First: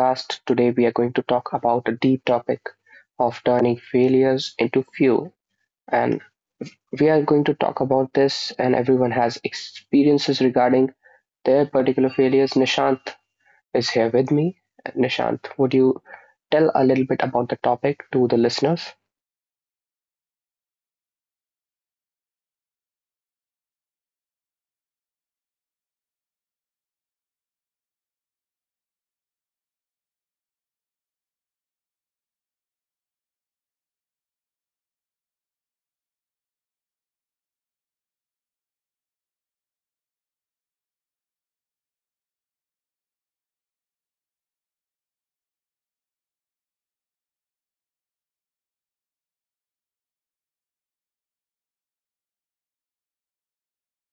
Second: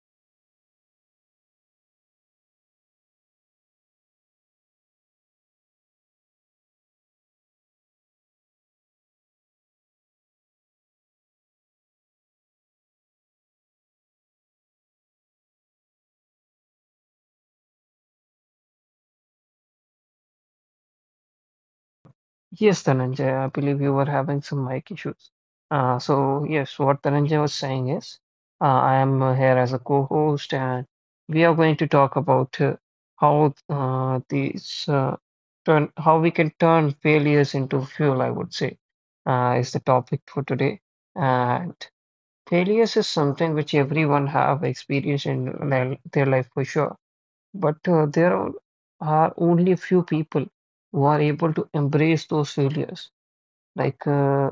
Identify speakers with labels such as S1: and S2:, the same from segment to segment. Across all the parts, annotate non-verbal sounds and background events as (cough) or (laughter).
S1: podcast. Today, we are going to talk about a deep topic of turning failures into fuel. And we are going to talk about this, and everyone has experiences regarding their particular failures. Nishant is here with me. Nishant, would you tell a little bit about the topic to the listeners?
S2: Yes, Dhananjay, I believe you were having some mic issues. Yes, what Dhananjay was saying is, I am here as a co-host, and we are going to talk about how how we can turn failures into fuel, I would say, is the topic for today. And failures is something which everyone have experienced in their life for sure but there are only a few people who are able to embrace those failures. Like uh,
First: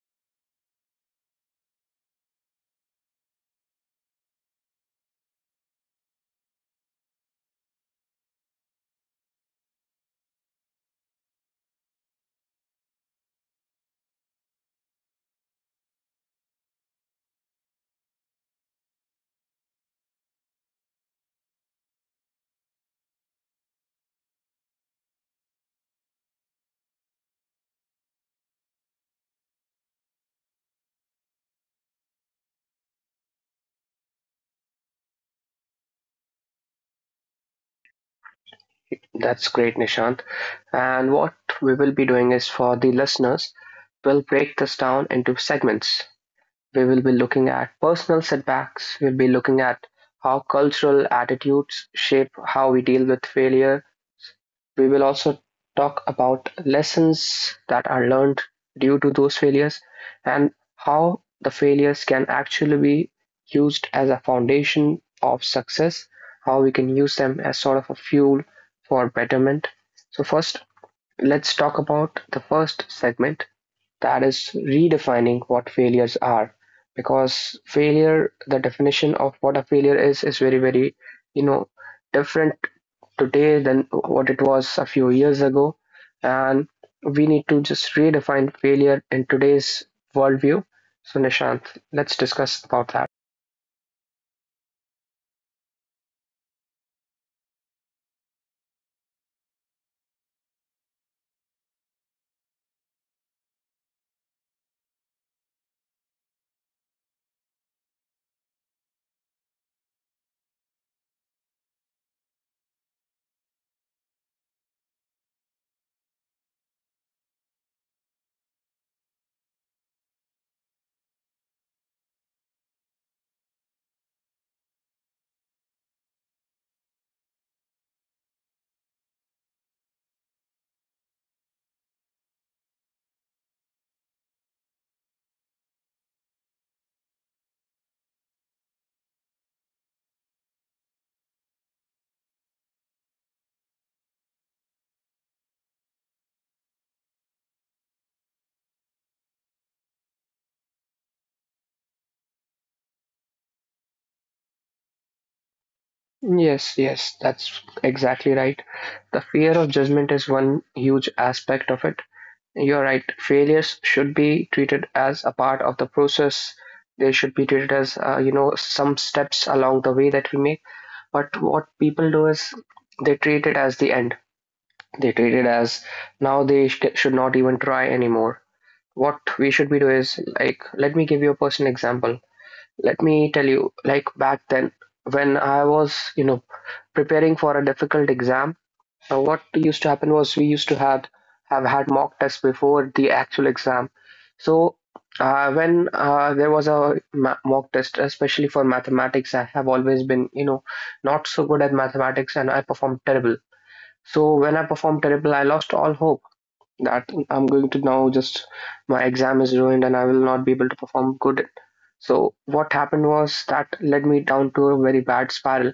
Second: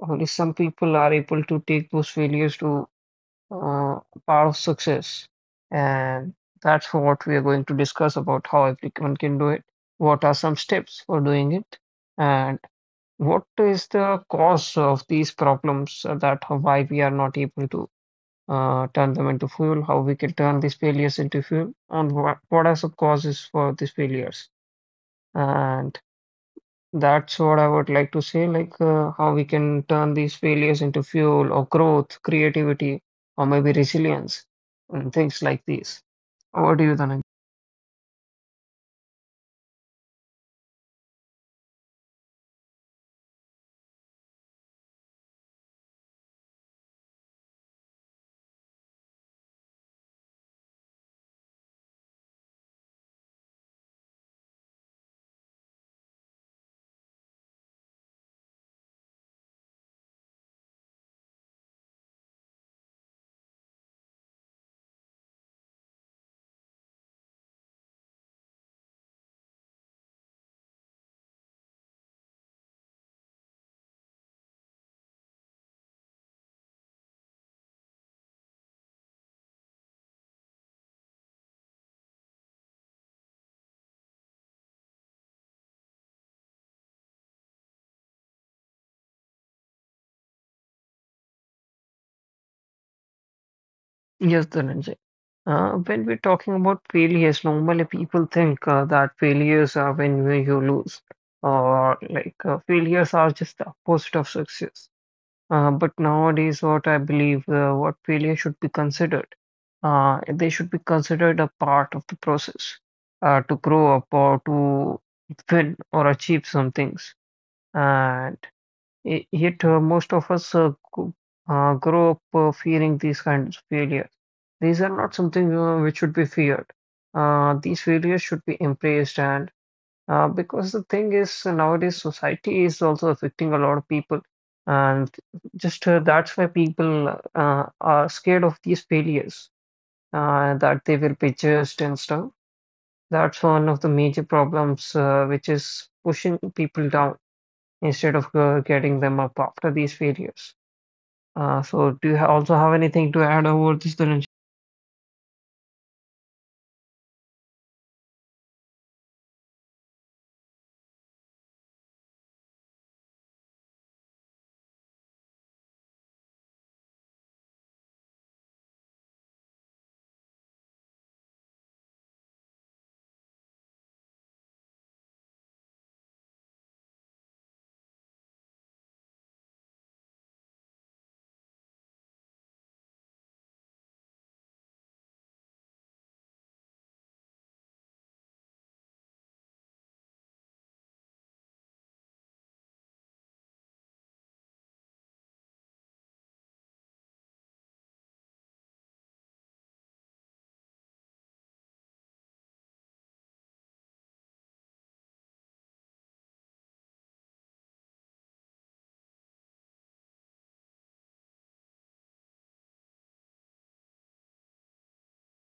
S2: only some people are able to take those failures to uh, part of success, and that's what we are going to discuss about how everyone can do it. What are some steps for doing it, and what is the cause of these problems that why we are not able to turn them into fuel, how we can turn these failures into fuel, and what are the causes for these failures. And that's what I would like to say, how we can turn these failures into fuel or growth, creativity, or maybe resilience, and things like these. What do you, Dhananjay?
S1: That's great, Nishant. And what we will be doing is, for the listeners, we'll break this down into segments. We will be looking at personal setbacks, we'll be looking at how cultural attitudes shape how we deal with failure. We will also talk about lessons that are learned due to those failures, and how the failures can actually be used as a foundation of success, how we can use them as sort of a fuel for betterment. So, first, let's talk about the first segment, that is redefining what failures are, because failure the definition of what a failure is very you know different today than what it was a few years ago, and we need to just redefine failure in today's worldview. So Nishant, let's discuss about that.
S2: Yes, Dhananjay. When we're talking about failures, normally people think that failures are when you lose, or failures are just the opposite of success. But nowadays, what I believe, what failure should be considered, they should be considered a part of the process to grow up or to win or achieve some things. And yet, most of us grow up fearing these kinds of failures. These are not something which should be feared. These failures should be embraced and because the thing is, nowadays society is also affecting a lot of people, and just that's why people are scared of these failures that they will be judged and stuff. That's one of the major problems which is pushing people down instead of getting them up after these failures. So, do you also have anything to add over this, Dhananjay?
S1: Yes, that's exactly right. The fear of judgment is one huge aspect of it. You're right. Failures should be treated as a part of the process. They should be treated as, some steps along the way that we make. But what people do is they treat it as the end. They treat it as, now they should not even try anymore. What we should be doing is, like, let me give you a personal example. Let me tell you, like, back then, when I was, preparing for a difficult exam, what used to happen was we used to have had mock tests before the actual exam. So when there was a mock test, especially for mathematics, I have always been, not so good at mathematics, and I performed terrible. So when I performed terrible, I lost all hope that I'm going to now just, my exam is ruined and I will not be able to perform good. So what happened was that led me down to a very bad spiral.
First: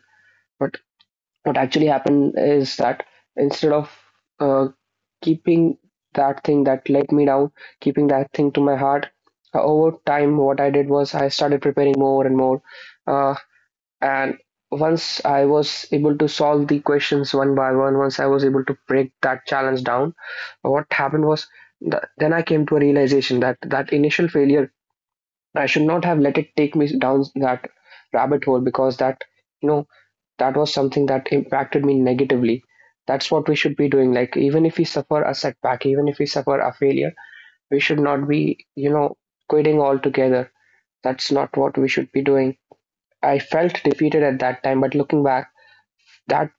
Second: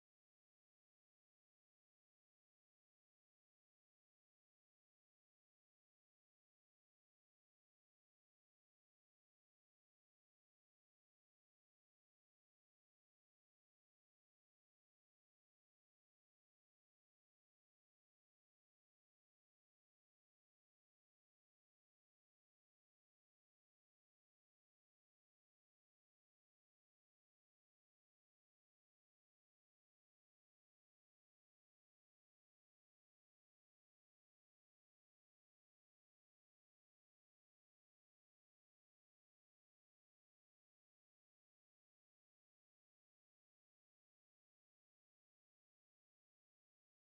S1: But what actually happened is that, instead of uh, keeping that thing that let me down, keeping that thing to my heart, over time, what I did was I started preparing more and more. Uh, and once I was able to solve the questions one by one, once I was able to break that challenge down, what happened was then I came to a realization that that initial failure, I should not have let it take me down that rabbit hole, because that. you know that was something that impacted me negatively. That's what we should be doing. Like, even if we suffer a setback, even if we suffer a failure, we should not be, quitting altogether. That's not what we should be doing. I felt defeated at that time, but looking back, that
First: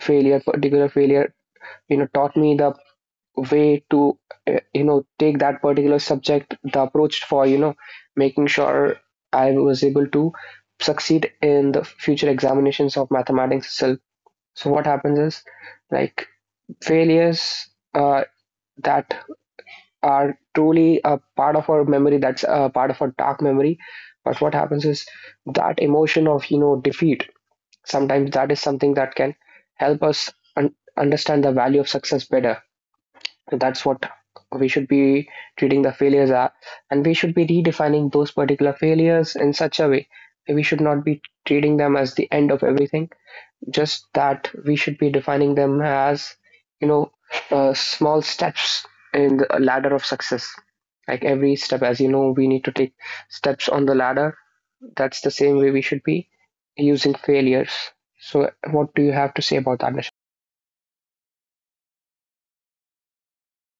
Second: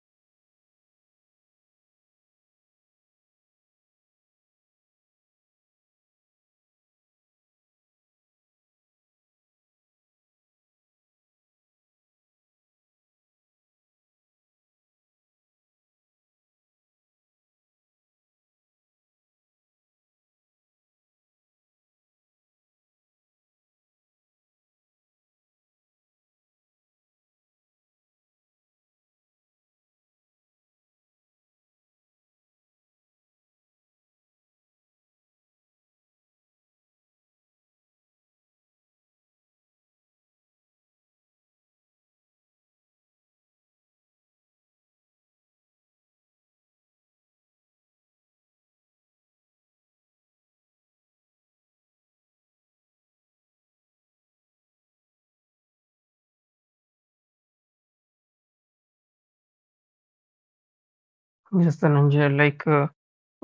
S1: failure particular failure, taught me the way to, take that particular subject, the approach for, making sure I was able to succeed in the future examinations of mathematics itself. So what happens is, like, failures that are truly a part of our memory, that's a part of our dark memory. But what happens is that emotion of, defeat. Sometimes that is something that can help us understand the value of success better. So that's what we should be treating the failures are, and we should be redefining those particular failures in such a way that we should not be treating them as the end of everything. Just that we should be defining them as, you know small steps in the ladder of success. Like every step, as you know, we need to take steps on the ladder, that's the same way we should be using failures. So what do you have to say about that, Nish?
S2: Yes, Dhananjay, like uh,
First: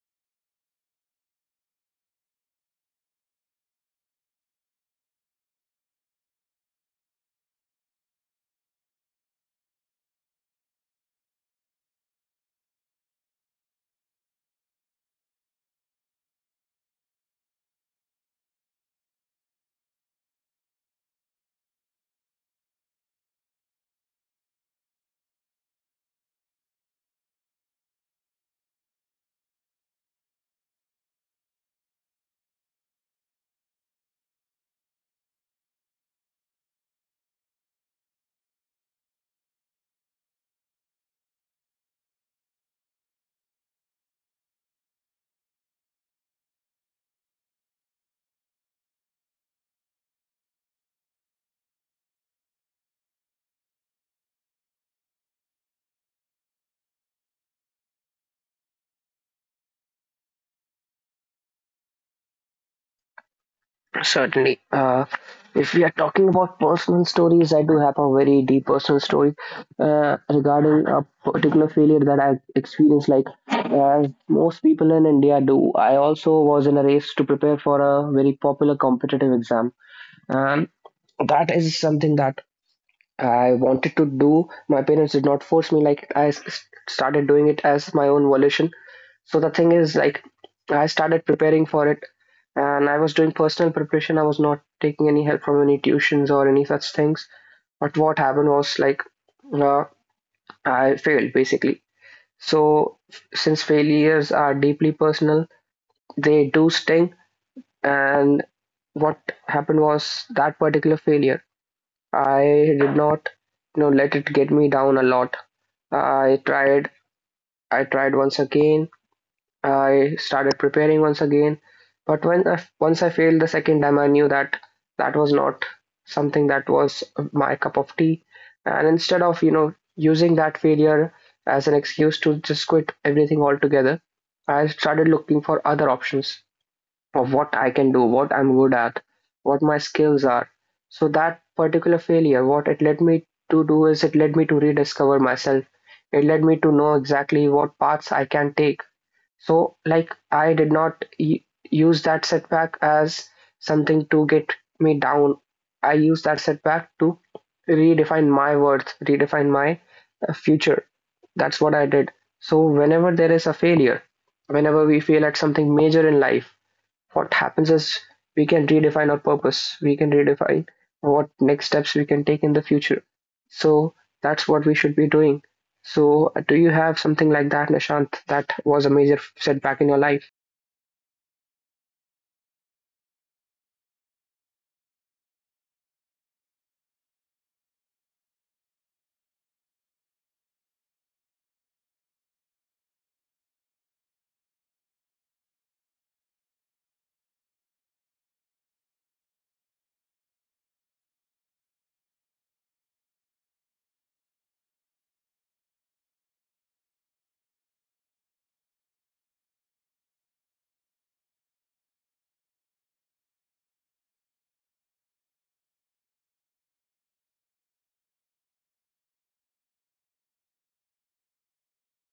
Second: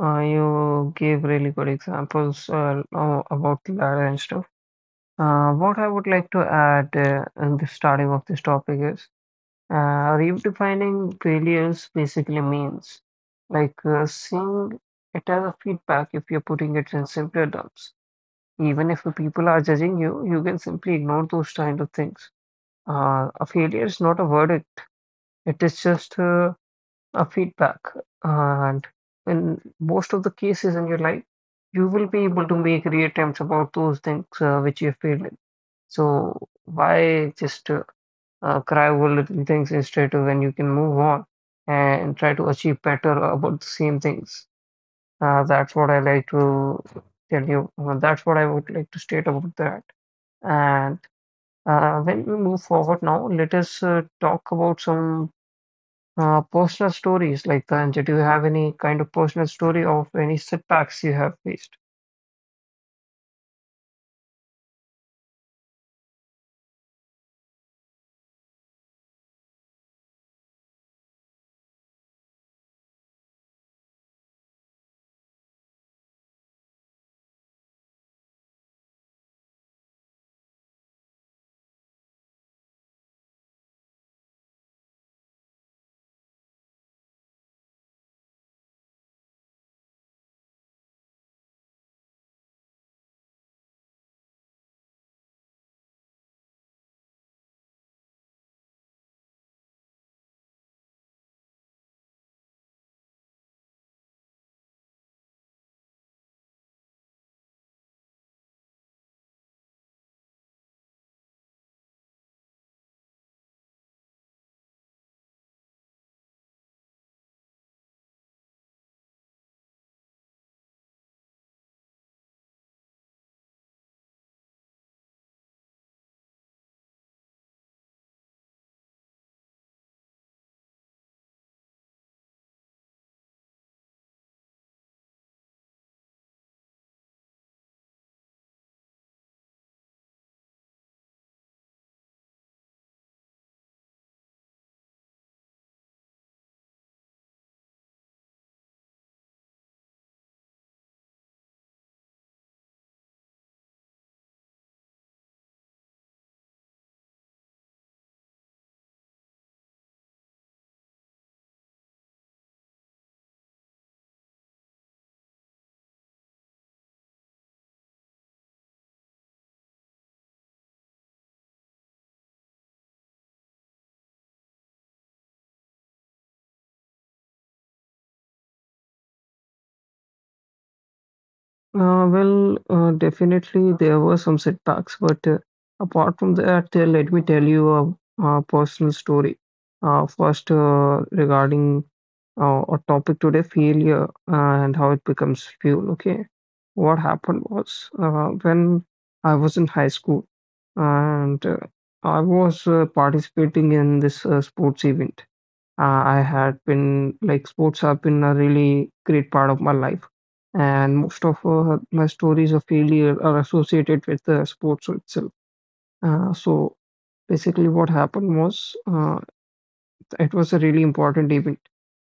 S2: uh, you gave really good examples about ladder and stuff. What I would like to add in the starting of this topic is redefining failures basically means seeing it as a feedback if you're putting it in simpler terms. Even if the people are judging you, you can simply ignore those kind of things. A failure is not a verdict, it is just feedback. And in most of the cases in your life, you will be able to make reattempts about those things which you failed in. So why just cry over little things instead of when you can move on and try to achieve better about the same things? That's what I like to tell you. That's what I would like to state about that. And when we move forward now, let us talk about some personal stories like that. Did you have any kind of personal story of any setbacks you have faced?
S1: Certainly. If we are talking about personal stories, I do have a very deep personal story regarding a particular failure that I experienced. Like as most people in India do, I also was in a race to prepare for a very popular competitive exam, and that is something that I wanted to do. My parents did not force me; like, started doing it as my own volition. So the thing is, like, I started preparing for it, and I was doing personal preparation. I was not taking any help from any tuitions or any such things. But what happened was, like, uh, I failed basically. So, since failures are deeply personal, they do sting. And what happened was, that particular failure, I did not, you know, let it get me down a lot. I tried, I tried once again. I started preparing once again. But when once I failed the second time, I knew that that was not something that was my cup of tea. And instead of, you know, using that failure as an excuse to just quit everything altogether, I started looking for other options of what I can do, what I'm good at, what my skills are. So that particular failure, what it led me to do is, it led me to rediscover myself. It led me to know exactly what paths I can take. So, like, I did not use that setback as something to get me down. I used that setback to redefine my worth, redefine my, future. That's what I did. So, whenever there is a failure, whenever we fail at something major in life, what happens is we can redefine our purpose, we can redefine what next steps we can take in the future. So that's what we should be doing. So do you have something like that, Nishant, that was a major setback in your life?
S2: Well, definitely there were some setbacks, but apart from that, let me tell you a personal story. First, regarding our topic today, failure uh, and how it becomes fuel. Okay, what happened was when I was in high school and I was participating in this sports event. I had been like sports have been a really great part of my life, and most of my stories of failure are associated with the sports itself. So basically, what happened was it was a really important event,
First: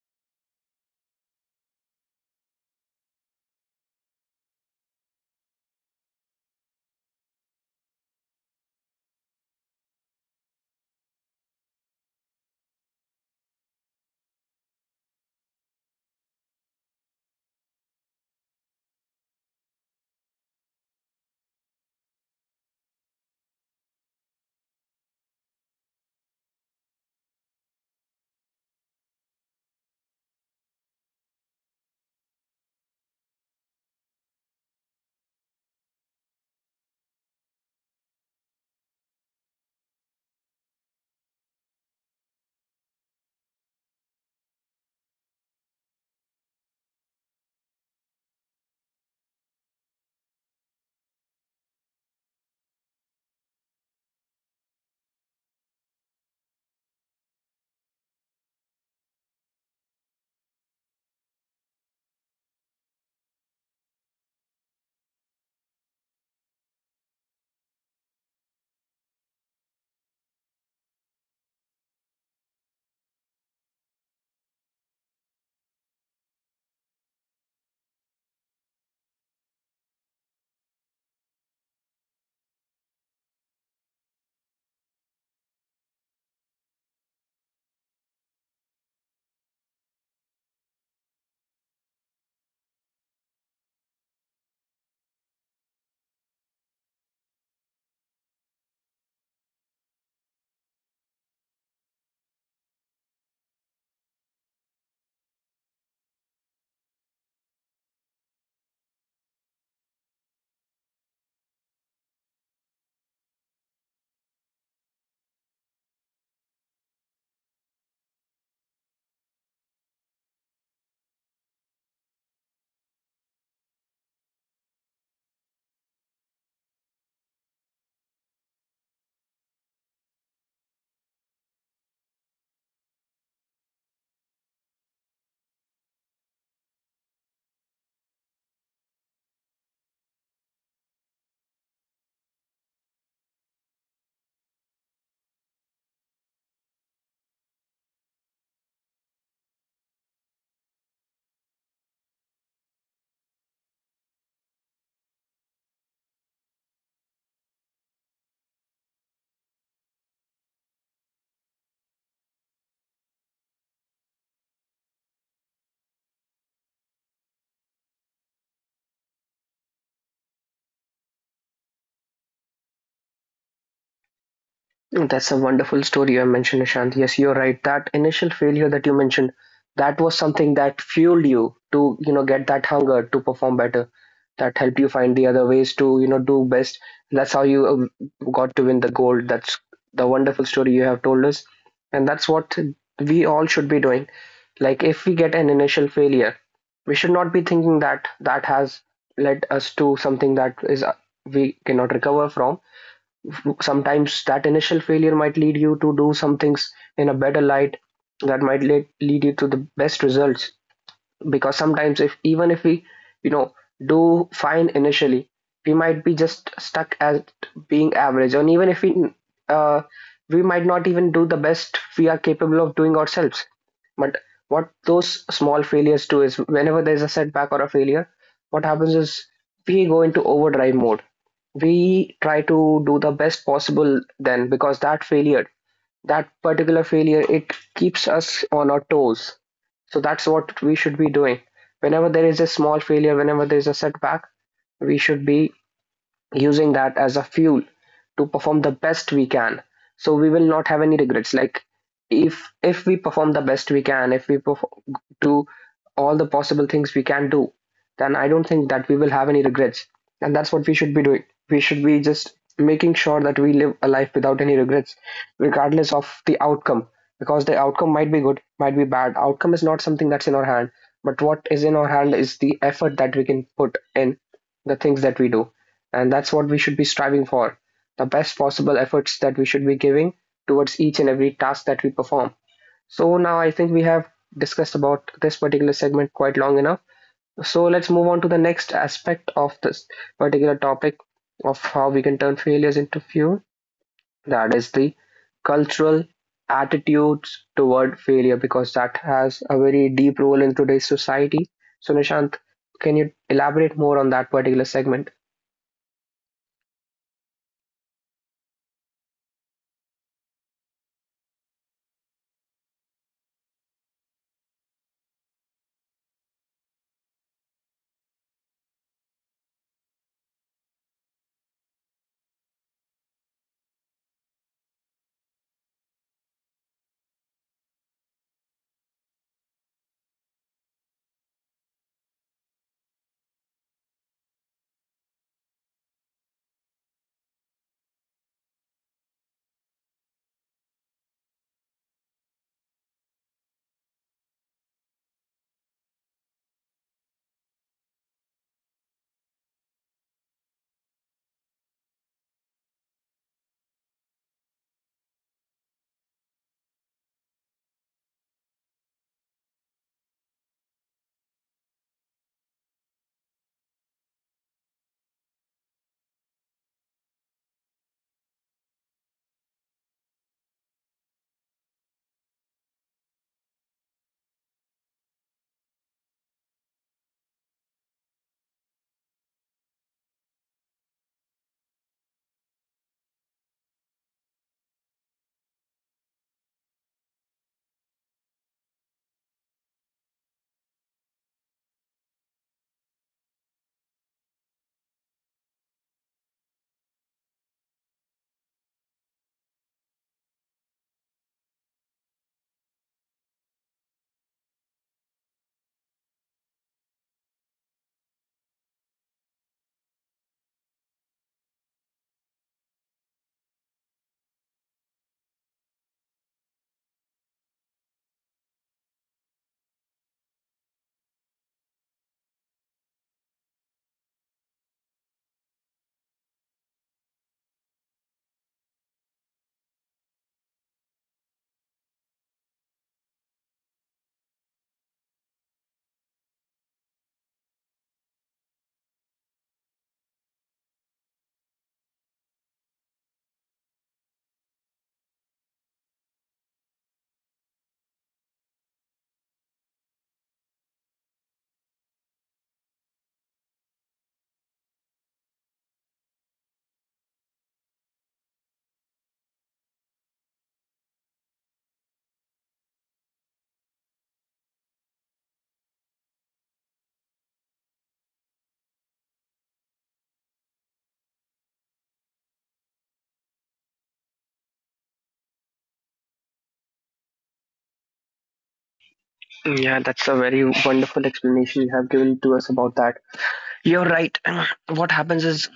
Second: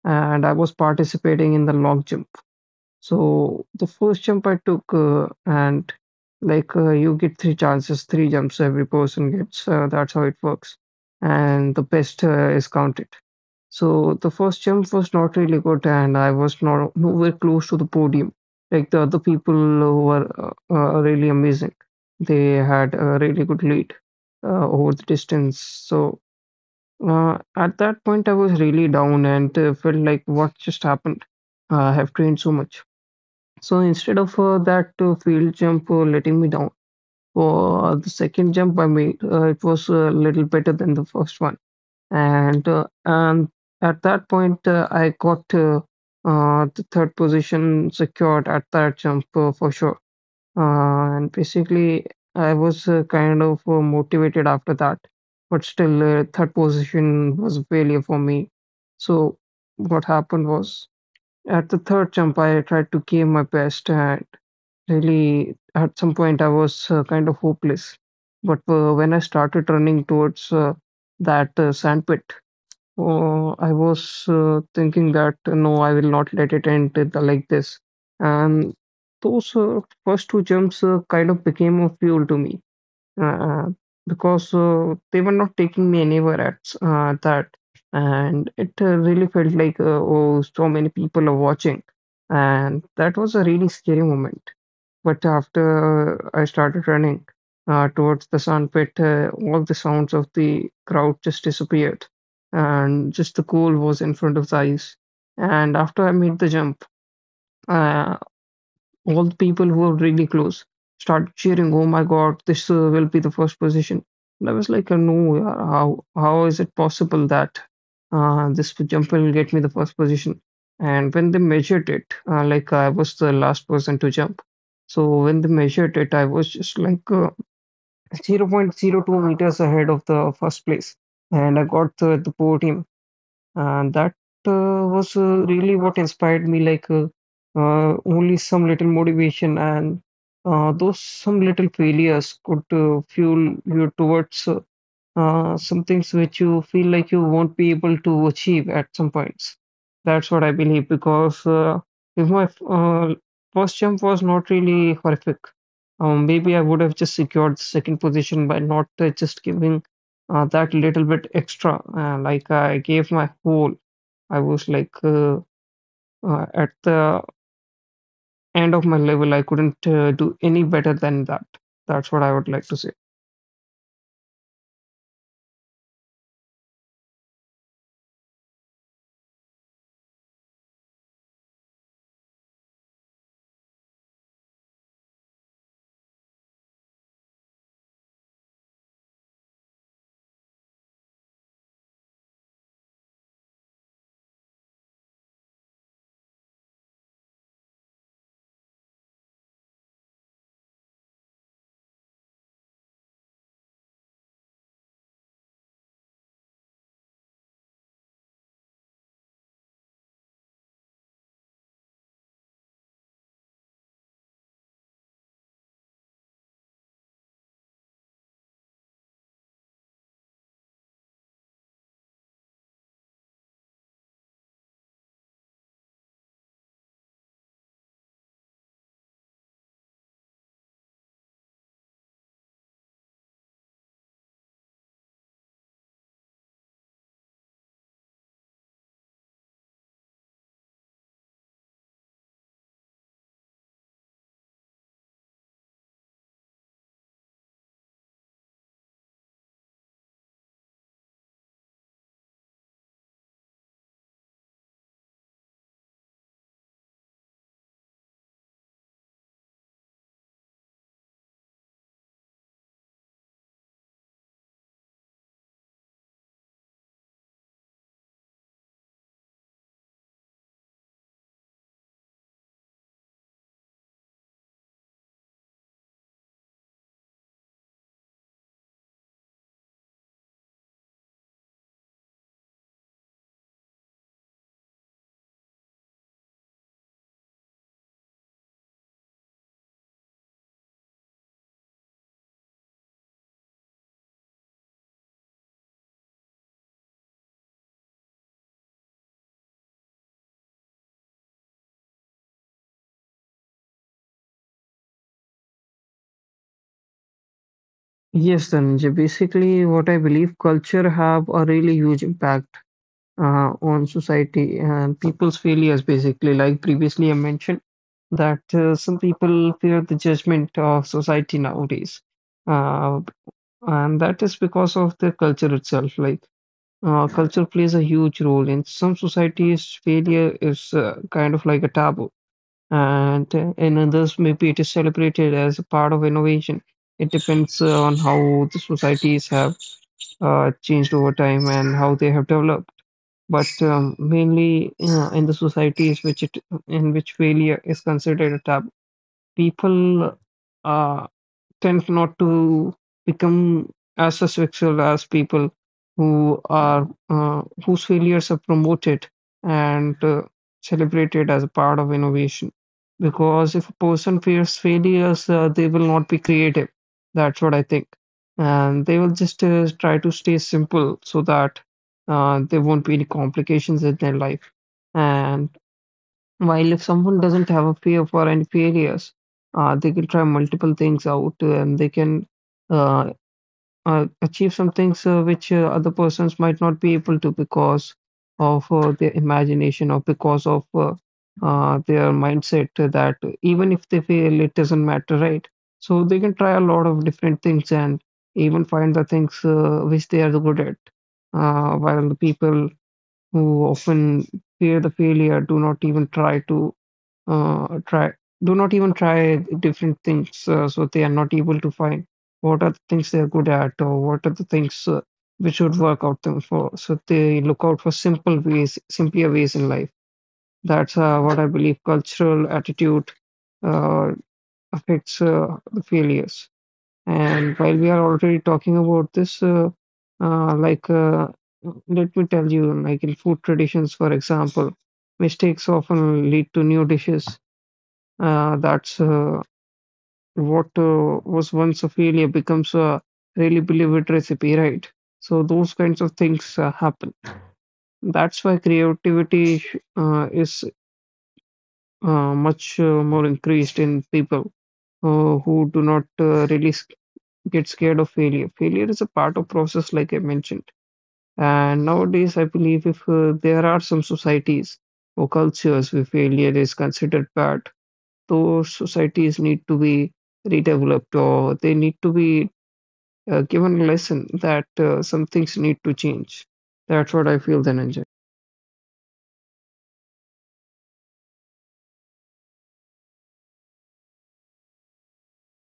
S2: and I was participating in the long jump. So the first jump I took, and you get three chances, three jumps every person gets. That's how it works, and the best is counted. So the first jump was not really good, and I was not nowhere close to the podium. Like the other people who were really amazing, they had a really good lead over the distance. So at that point, I was really down and felt like what just happened. I have trained so much. So instead of that field jump letting me down, for the second jump I made, it was a little better than the first one and at that point I got the third position secured at that jump for sure. And basically, I was kind of motivated after that, but still, third position was a failure for me. So what happened was at the third jump, I tried to give my best, and really at some point I was kind of hopeless. But when I started running towards that sandpit, I was thinking that no, I will not let it end it like this. And those first two jumps kind of became a fuel to me uh, because they were not taking me anywhere that. And it really felt like, oh, so many people are watching. And that was a really scary moment. But after I started running towards the sun pit, all the sounds of the crowd just disappeared, and just the goal was in front of the eyes. And after I made the jump, uh, all the people who were really close started cheering, "Oh my God, this will be the first position." And I was like, "No, yaar, how is it possible that this jumper will get me the first position?" And when they measured it, like I was the last person to jump, so when they measured it, I was just like zero point zero 0.02 meters ahead of the first place, and I got the podium. And that was really what inspired me, only some little motivation and those some little failures could fuel you towards some things which you feel like you won't be able to achieve at some points. That's what I believe because if my first jump was not really horrific, maybe I would have just secured the second position by not just giving that little bit extra. Like I gave my whole, I was like at the end of my level, I couldn't do any better than that. That's what I would like to say.
S1: That's a wonderful story you mentioned, Nishant. Yes, you're right. That initial failure that you mentioned, that was something that fueled you to, you know, get that hunger to perform better. That helped you find the other ways to, you know, do best. That's how you got to win the gold. That's the wonderful story you have told us, and that's what we all should be doing. Like, if we get an initial failure, we should not be thinking that that has led us to something that is we cannot recover from. Sometimes that initial failure might lead you to do some things in a better light, that might lead you to the best results. Because sometimes, if even if we, you know do fine initially, we might be just stuck at being average, and even if we, uh, we might not even do the best we are capable of doing ourselves. But what those small failures do is, whenever there's a setback or a failure, what happens is we go into overdrive mode. We try to do the best possible then, because that failure, that particular failure, it keeps us on our toes. So that's what we should be doing. Whenever there is a small failure, whenever there is a setback, we should be using that as a fuel to perform the best we can, so we will not have any regrets. Like, if we perform the best we can, if we do all the possible things we can do, then I don't think that we will have any regrets. And that's what we should be doing. We should be just making sure that we live a life without any regrets, regardless of the outcome. Because the outcome might be good, might be bad. Outcome is not something that's in our hand, but what is in our hand is the effort that we can put in, the things that we do. And that's what we should be striving for, the best possible efforts that we should be giving towards each and every task that we perform. So now I think we have discussed about this particular segment quite long enough. So let's move on to the next aspect of this particular topic of how we can turn failures into fuel. That is the cultural attitudes toward failure, because that has a very deep role in today's society. So Nishant, can you elaborate more on that particular segment?
S2: Yes, Dhananjay. Basically, what I believe culture have a really huge impact on society and people's failures. Basically, like previously I mentioned, that some people fear the judgment of society nowadays, uh, and that is because of the culture itself. Like, culture plays a huge role in some societies. Failure is kind of like a taboo, and in others, maybe it is celebrated as a part of innovation. It depends on how the societies have changed over time and how they have developed. But mainly in the societies in which failure is considered a taboo, people uh, tends not to become as successful as people who are whose failures are promoted and celebrated as a part of innovation. Because if a person fears failures, they will not be creative. That's what I think, and they will just try to stay simple so that there won't be any complications in their life. And while if someone doesn't have a fear for any failures, they can try multiple things out and they can uh, achieve some things which other persons might not be able to because of their imagination or because of their mindset that even if they fail, it doesn't matter, right? So they can try a lot of different things and even find the things which they are good at. While the people who often fear the failure do not even try to try do not even try different things so they are not able to find what are the things they are good at or what are the things which would work out them for so they look out for simpler ways in life. That's what I believe cultural attitude uh, affects the failures. And while we are already talking about this, uh, like uh, let me tell you like in food traditions for example mistakes often lead to new dishes. That's What was once a failure becomes a really beloved recipe, right? So those kinds of things happen. That's why creativity is much more increased in people who do not really get scared of failure. Failure is a part of process, like I mentioned. And nowadays, I believe if there are some societies or cultures where failure is considered bad, those societies need to be redeveloped or they need to be given a lesson that some things need to change. That's what I feel, then, Dhananjay.
S1: Yeah, that's a very wonderful explanation you have given to us about that. You're right. (clears throat) What happens is,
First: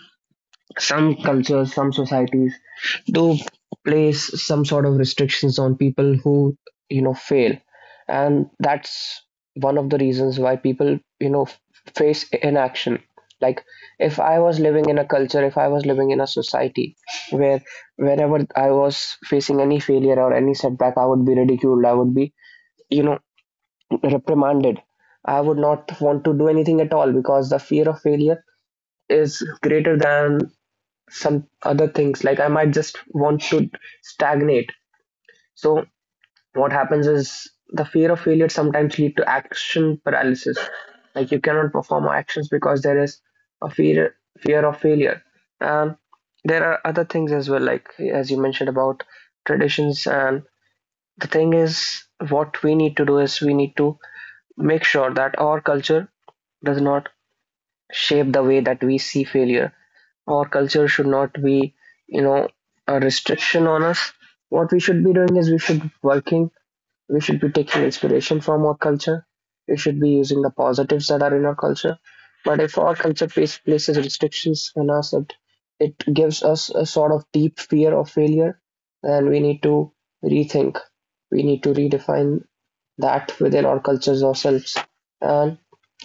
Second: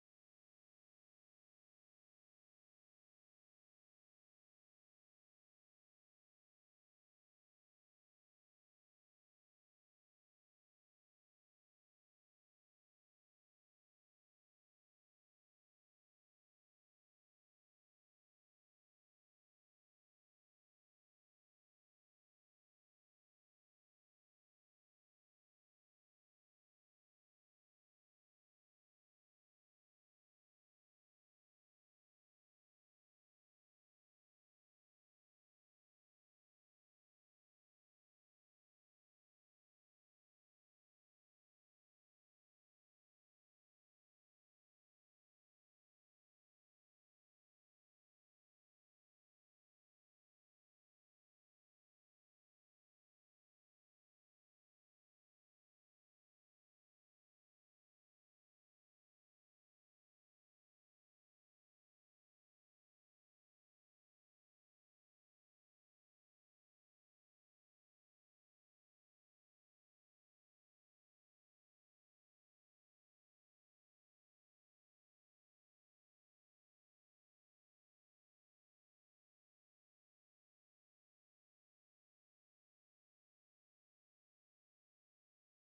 S1: some cultures, some societies do place some sort of restrictions on people who, you know, fail. And that's one of the reasons why people, you know, face inaction. Like if I was living in a culture, if I was living in a society where whenever I was facing any failure or any setback, I would be ridiculed, I would be, you know, reprimanded. I would not want to do anything at all because the fear of failure is greater than some other things. Like I might just want to stagnate. So what happens is the fear of failure sometimes lead to action paralysis. Like you cannot perform actions because there is a fear of failure. And there are other things as well, like as you mentioned about traditions. And the thing is, what we need to do is we need to make sure that our culture does not shape the way that we see failure. Our culture should not be, you know, a restriction on us. What we should be doing is we should be working, we should be taking inspiration from our culture, we should be using the positives that are in our culture. But if our culture places restrictions on us, it gives us a sort of deep fear of failure, then we need to rethink. We need to redefine that within our cultures ourselves. And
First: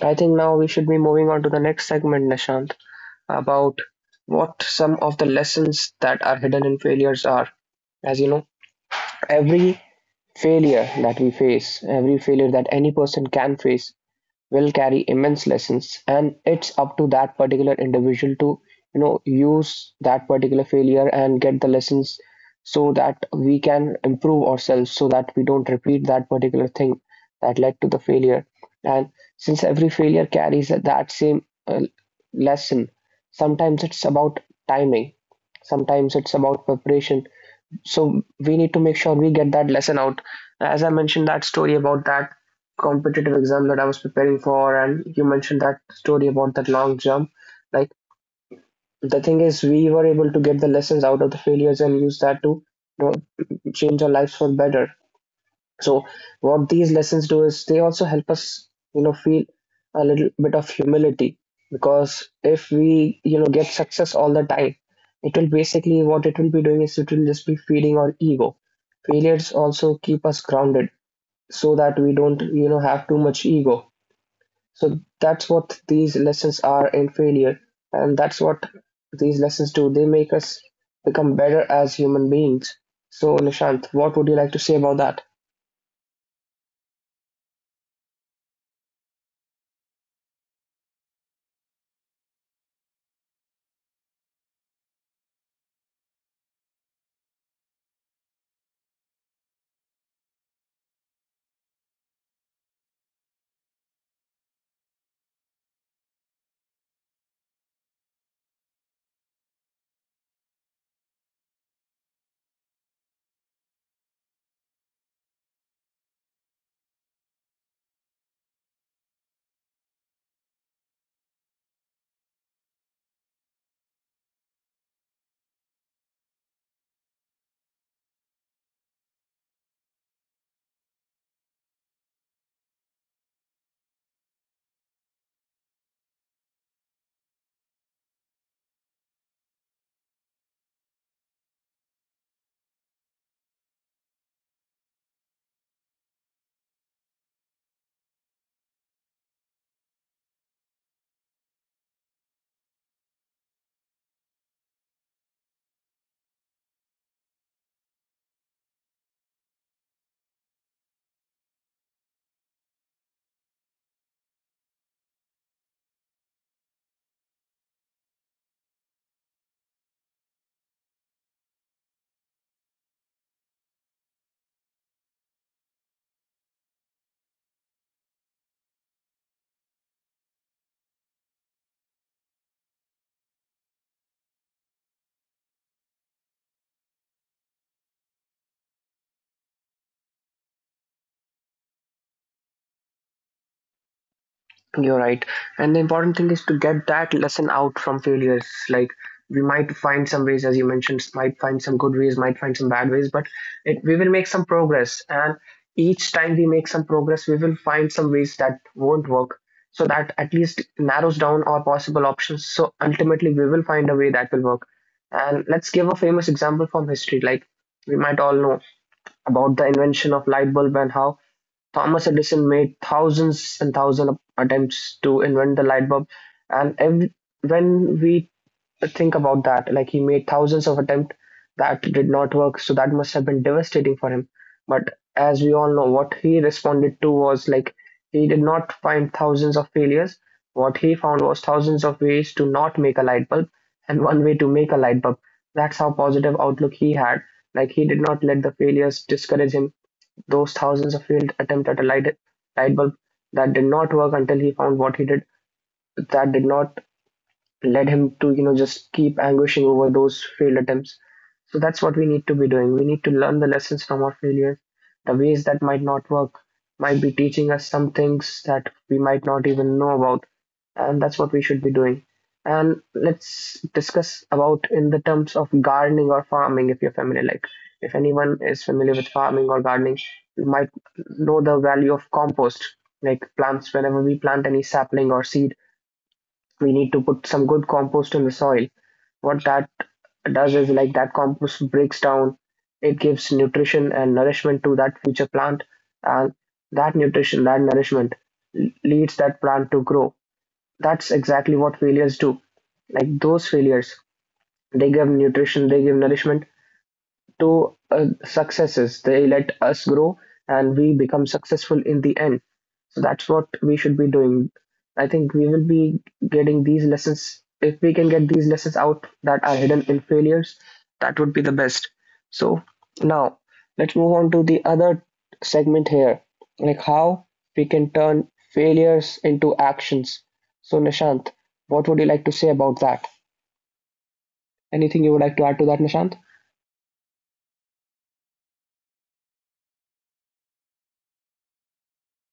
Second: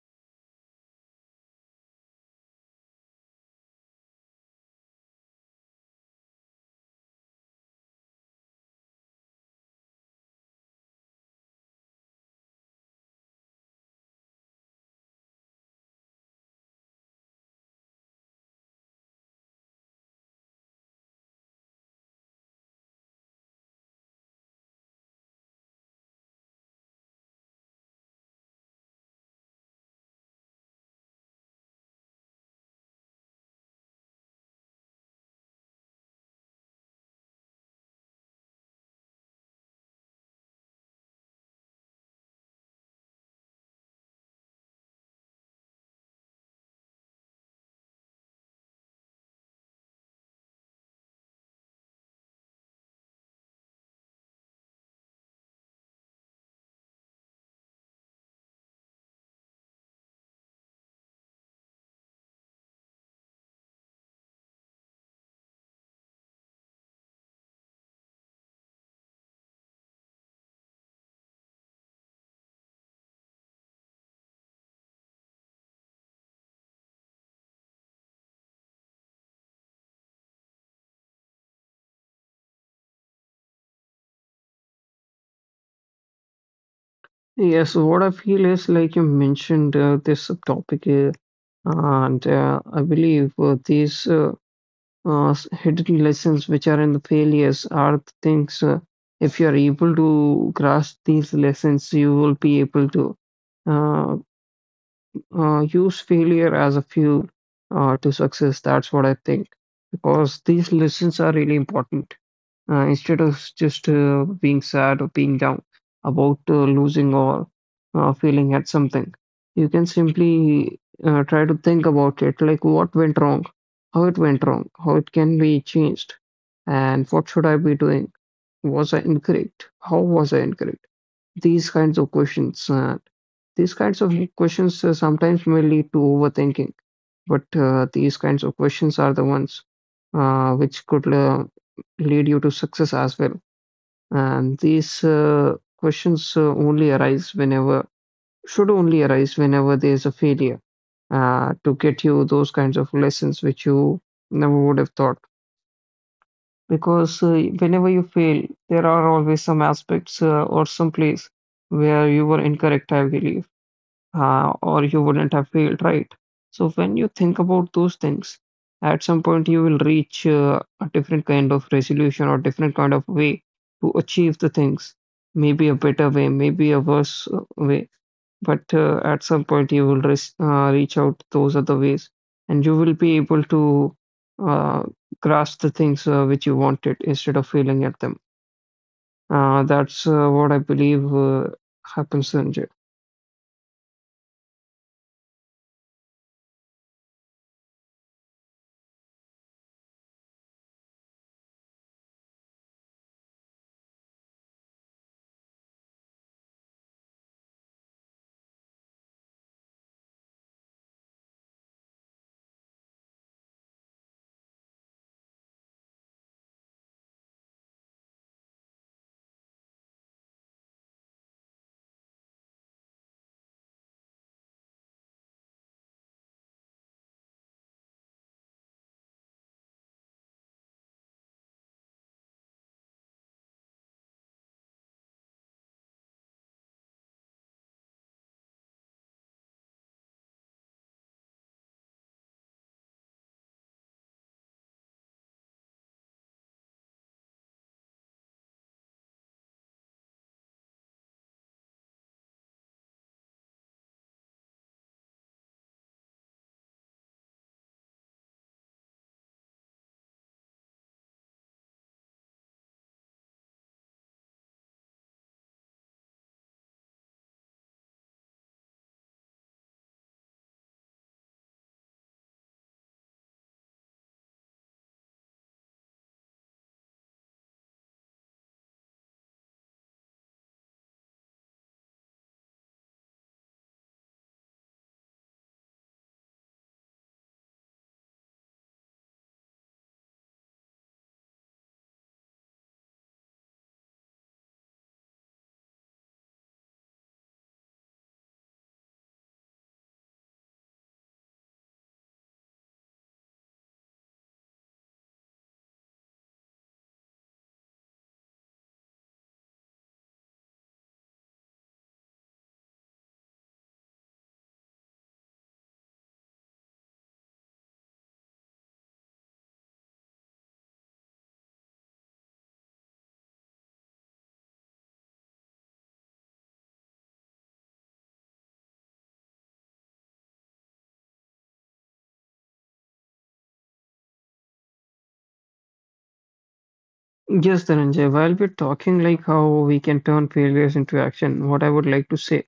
S1: I think now we should be moving on to the next segment, Nishant, about what some of the lessons that are hidden in failures are. As you know, every failure that we face, every failure that any person can face, will carry immense lessons, and it's up to that particular individual to use that particular failure and get the lessons so that we can improve ourselves so that we don't repeat that particular thing that led to the failure. And since every failure carries that same lesson, sometimes it's about timing, sometimes it's about preparation, so we need to make sure we get that lesson out. As I mentioned that story about that competitive exam that I was preparing for, and you mentioned that story about that long jump, like the thing is we were able to get the lessons out of the failures and use that to, you know, change our lives for better. So what these lessons do is they also help us, feel a little bit of humility, because if we, get success all the time, it will basically, what it will be doing is it will just be feeding our ego. Failures also keep us grounded so that we don't, have too much ego. So that's what these lessons are in failure, and that's what these lessons do. They make us become better as human beings. So Nishant, what would you like to say about that?
S2: Yes, so what I feel is like you mentioned this topic, and I believe these hidden lessons which are in the failures are the things. If you are able to grasp these lessons, you will be able to uh, use failure as a fuel to success. That's what I think. Because these lessons are really important. Instead of just being sad or being down about losing or failing at something, you can simply try to think about it like what went wrong, how it went wrong, how it can be changed, and what should I be doing? Was I incorrect? How was I incorrect? These kinds of questions. These kinds of questions sometimes may lead to overthinking, but these kinds of questions are the ones which could lead you to success as well. And these questions only arise should only arise whenever there's a failure to get you those kinds of lessons which you never would have thought. Because whenever you fail, there are always some aspects or some place where you were incorrect, I believe, or you wouldn't have failed, right? So when you think about those things, at some point you will reach a different kind of resolution or different kind of way to achieve the things. Maybe a better way, maybe a worse way, but at some point you will reach out those other ways, and you will be able to uh, grasp the things which you wanted instead of failing at them. That's what I believe happens, Sanjay.
S1: You're right. And the important thing is to get that lesson out from failures. Like we might find some ways, as you mentioned, might find some good ways, might find some bad ways, but we will make some progress. And each time we make some progress, we will find some ways that won't work. So that at least narrows down our possible options. So ultimately, we will find a way that will work. And let's give a famous example from history. Like we might all know about the invention of light bulb and how Thomas Edison made thousands and thousands of attempts to invent the light bulb, and when we think about that, like he made thousands of attempts that did not work, so that must have been devastating for him. But as we all know, what he responded to was like he did not find thousands of failures. What he found was thousands of ways to not make a light bulb and one way to make a light bulb. That's how positive outlook he had. Like he did not let the failures discourage him, those thousands of failed attempts at a light bulb that did not work, until he found what he did that did not led him to just keep anguishing over those failed attempts. So that's what we need to be doing. We need to learn the lessons from our failures. The ways that might not work might be teaching us some things that we might not even know about, and that's what we should be doing. And let's discuss about in the terms of gardening or farming, if you're familiar, like if anyone is familiar with farming or gardening, you might know the value of compost. Like plants, whenever we plant any sapling or seed, we need to put some good compost in the soil. What that does is like that compost breaks down, it gives nutrition and nourishment to that future plant, and that nutrition, that nourishment leads that plant to grow. That's exactly what failures do. Like those failures, they give nutrition, they give nourishment, to successes. They let us grow and we become successful in the end. So that's what we should be doing. I think we will be getting these lessons. If we can get these lessons out that are hidden in failures, that would be the best. So now let's move on to the other segment here, like how we can turn failures into actions. So Nishant, what would you like to say about that? Anything you would like to add to that, Nishant?
S2: Yes, Dhananjay, while we're talking like how we can turn failures into action, what I would like to say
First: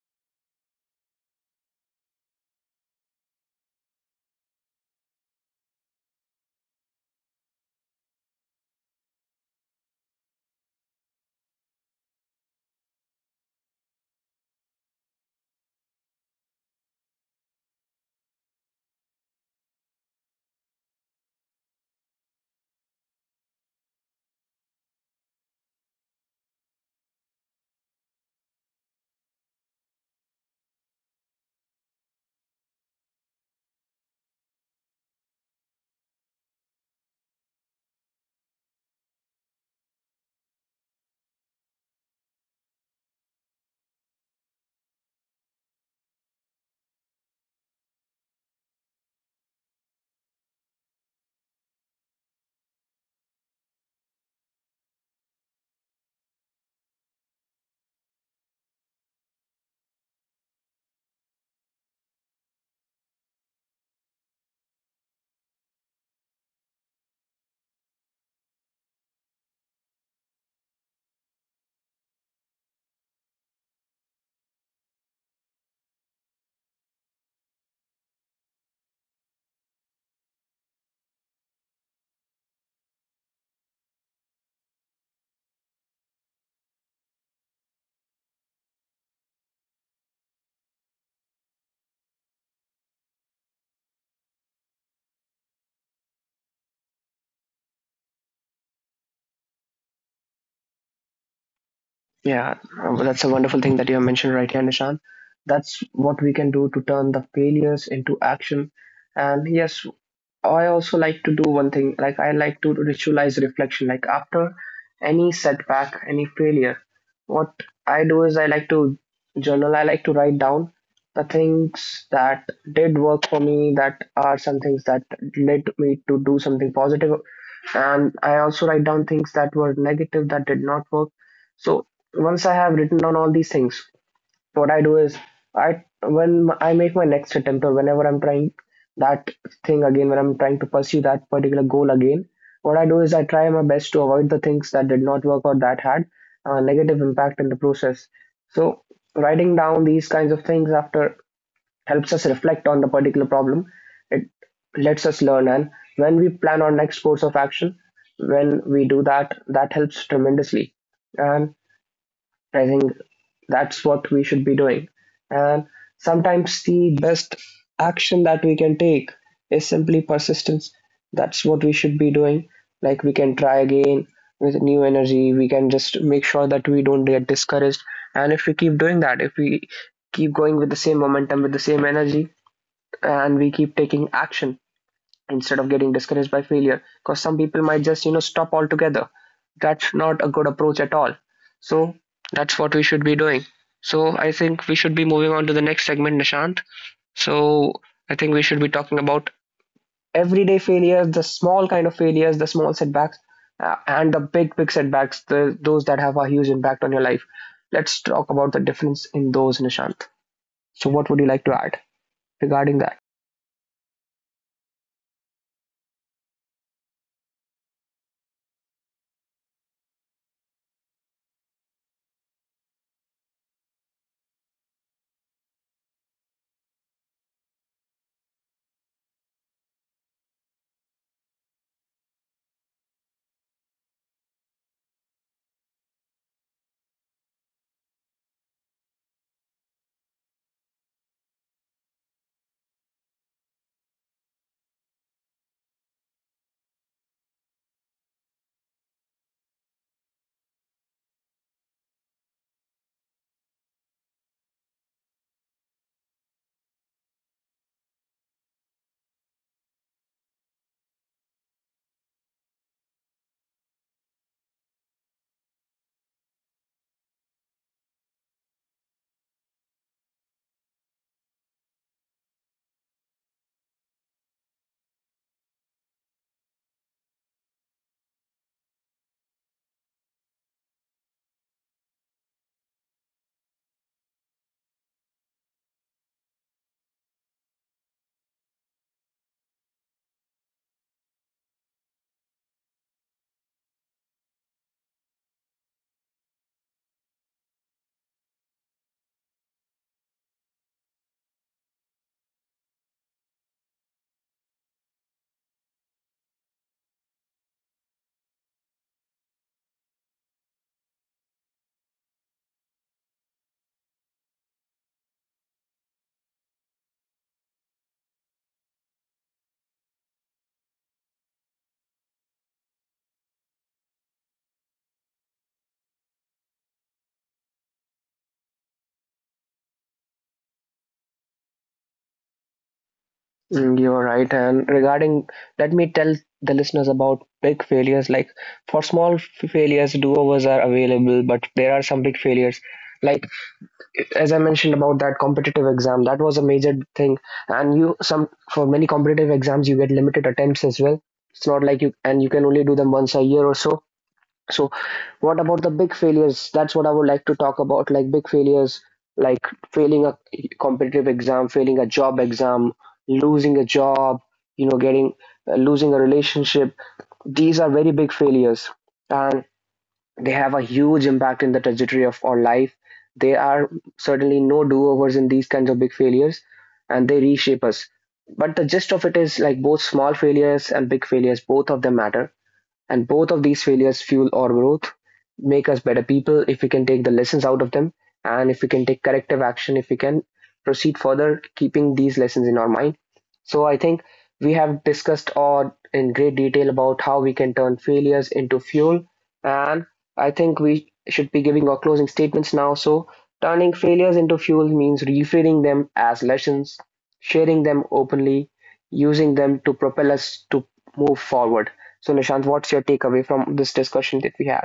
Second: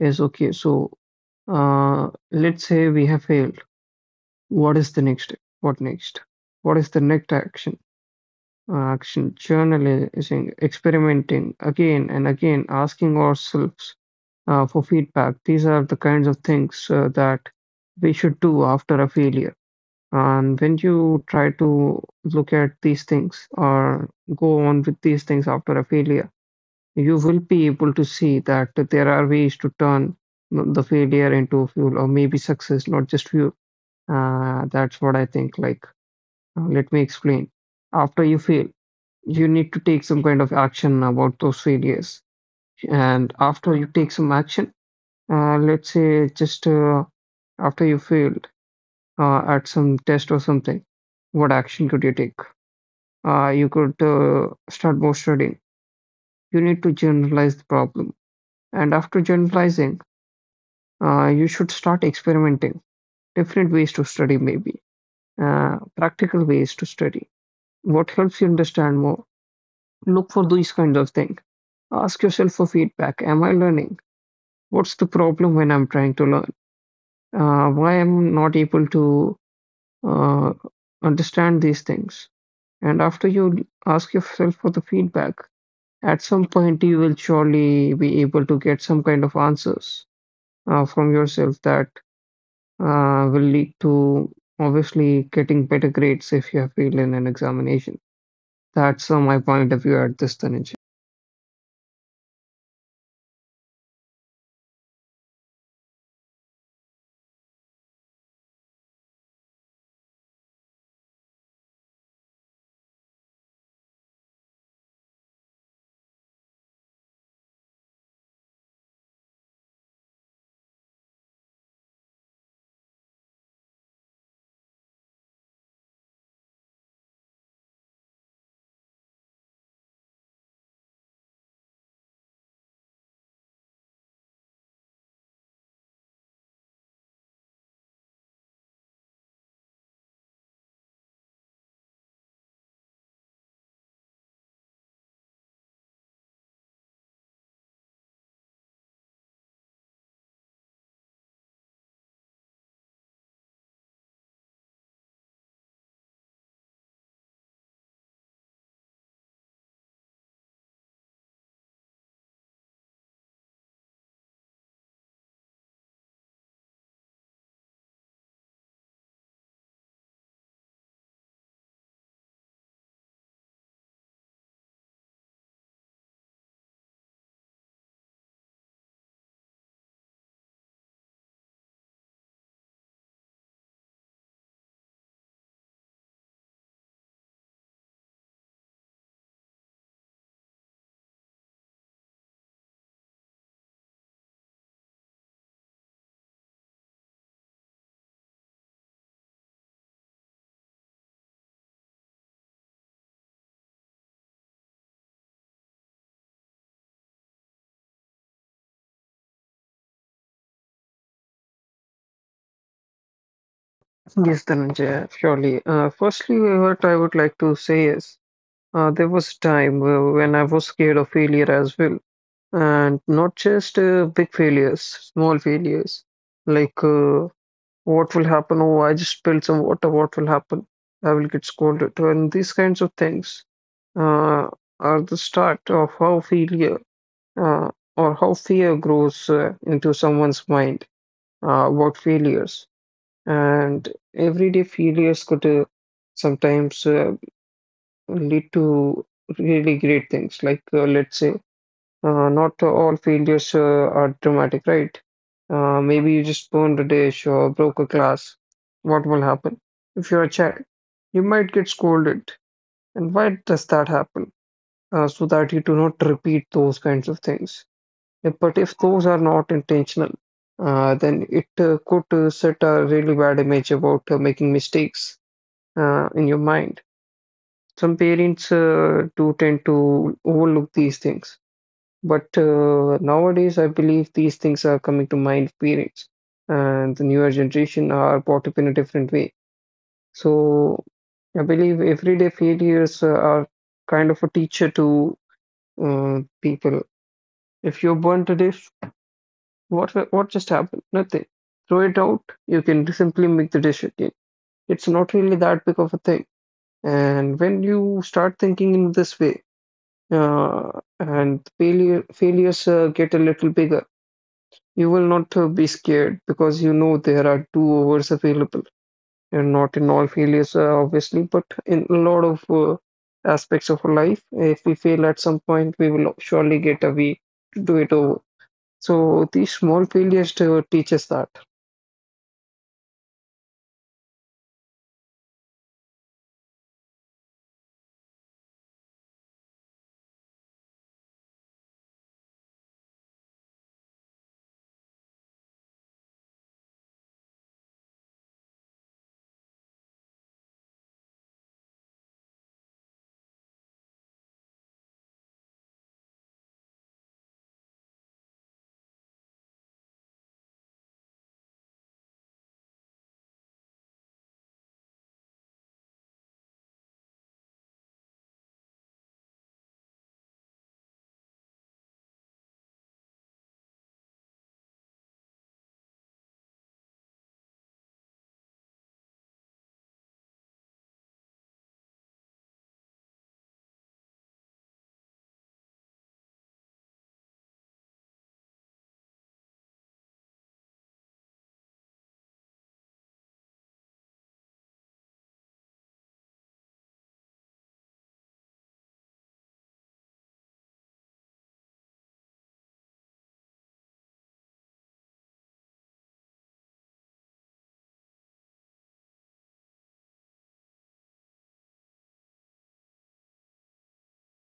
S2: is okay, so let's say we have failed. What is the next step? What next? What is the next action? Action journalizing, experimenting again and again, asking ourselves for feedback. These are the kinds of things that we should do after a failure. And when you try to look at these things or go on with these things after a failure, you will be able to see that there are ways to turn the failure into fuel or maybe success, not just fuel. That's what I think. Like, let me explain. After you fail, you need to take some kind of action about those failures. And after you take some action, let's say just after you failed at some test or something, what action could you take? You could start more studying. You need to generalize the problem. And after generalizing, you should start experimenting. Different ways to study, maybe. Practical ways to study. What helps you understand more? Look for these kinds of things. Ask yourself for feedback. Am I learning? What's the problem when I'm trying to learn? Why am not able to uh, understand these things? And after you ask yourself for the feedback, at some point you will surely be able to get some kind of answers from yourself that will lead to obviously getting better grades if you have failed in an examination. That's my point of view at this, Dhananjay.
S1: Yeah, that's a wonderful thing that you have mentioned right here, Nishan. That's what we can do to turn the failures into action. And yes, I also like to do one thing, like I like to ritualize reflection. Like after any setback, any failure, what I do is I like to journal. I like to write down the things that did work for me, that are some things that led me to do something positive, and I also write down things that were negative that did not work. So once I have written down all these things, what I do is I when I make my next attempt or whenever I'm trying that thing again, when I'm trying to pursue that particular goal again, what I do is I try my best to avoid the things that did not work or that had a negative impact in the process. So writing down these kinds of things after helps us reflect on the particular problem. It lets us learn, and when we plan our next course of action, when we do that, that helps tremendously. And I think that's what we should be doing. And sometimes the best action that we can take is simply persistence. That's what we should be doing. Like we can try again with new energy. We can just make sure that we don't get discouraged. And if we keep doing that, if we keep going with the same momentum, with the same energy, and we keep taking action, instead of getting discouraged by failure, because some people might just stop altogether, that's not a good approach at all. So that's what we should be doing. So I think we should be moving on to the next segment, Nishant. So I think we should be talking about everyday failures, the small kind of failures, the small setbacks, and the big setbacks, the those that have a huge impact on your life. Let's talk about the difference in those, Nishant. So what would you like to add regarding that?
S2: Yes, Dhananjay, surely. Firstly, what I would like to say is there was a time when I was scared of failure as well, and not just big failures, small failures. Like, what will happen? Oh, I just spilled some water. What will happen? I will get scolded. And these kinds of things uh, are the start of how failure uh, or how fear grows into someone's mind about failures. And everyday failures could sometimes lead to really great things. Like, let's say, not all failures are dramatic, right? Maybe you just burned a dish or broke a glass. What will happen? If you're a child, you might get scolded. And why does that happen? So that you do not repeat those kinds of things. But if those are not intentional, then it could set a really bad image about making mistakes in your mind. Some parents do tend to overlook these things, but nowadays I believe these things are coming to mind of parents, and the newer generation are brought up in a different way. So I believe everyday failures are kind of a teacher to people. If you're born to this, what just happened? Nothing. Throw it out. You can simply make the dish again. It's not really that big of a thing. And when you start thinking in this way, uh, and failures get a little bigger, you will not be scared because you know there are two overs available. And not in all failures, obviously, but in a lot of aspects of our life, if we fail at some point, we will surely get a way to do it over. So these small failures to teach us that.
S1: Mm, you're right. And regarding, let me tell the listeners about big failures. Like for small failures, do-overs are available, but there are some big failures. Like as I mentioned about that competitive exam, that was a major thing. And you some for many competitive exams, you get limited attempts as well. It's not like you can only do them once a year or so. So, what about the big failures? That's what I would like to talk about, like big failures, like failing a competitive exam, failing a job exam, losing a job, you know, getting losing a relationship. These are very big failures, and they have a huge impact in the trajectory of our life. There are certainly no do-overs in these kinds of big failures, and they reshape us. But the gist of it is like both small failures and big failures, both of them matter, and both of these failures fuel our growth, make us better people if we can take the lessons out of them, and if we can take corrective action, if we can proceed further, keeping these lessons in our mind. So I think we have discussed all in great detail about how we can turn failures into fuel, and I think we should be giving our closing statements now. So turning failures into fuel means reframing them as lessons, sharing them openly, using them to propel us to move forward. So, Nishant, what's your takeaway from this discussion that we had?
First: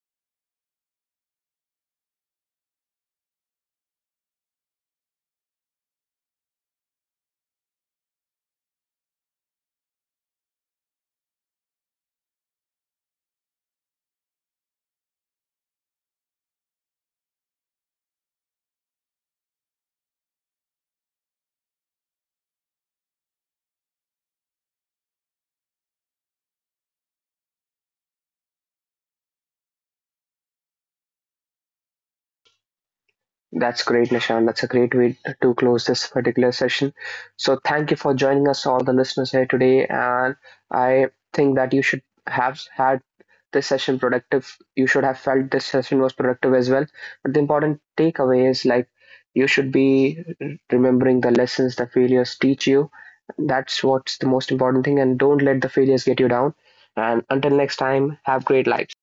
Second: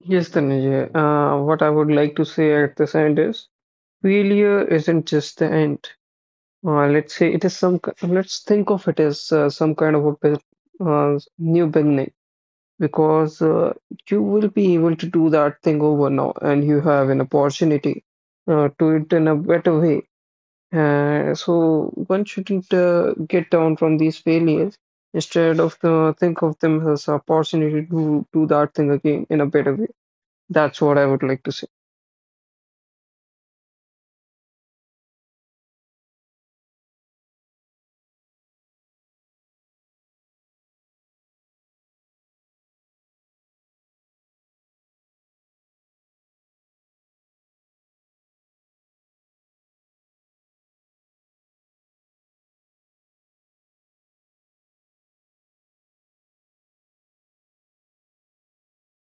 S2: Yes, Tanuja. What I would like to say at this end is failure isn't just the end. Let's say it is let's think of it as some kind of a new beginning because you will be able to do that thing over now and you have an opportunity to it in a better way. So one shouldn't get down from these failures. Instead of the, think of them as opportunity to do that thing again in a better way. That's what I would like to say.
S1: That's great, Nishant. That's a great way to close this particular session. So, thank you for joining us, all the listeners here today. And I think that you should have had this session productive. You should have felt this session was productive as well. But the important takeaway is like you should be remembering the lessons the failures teach you. That's what's the most important thing. And don't let the failures get you down. And until next time, have great lives.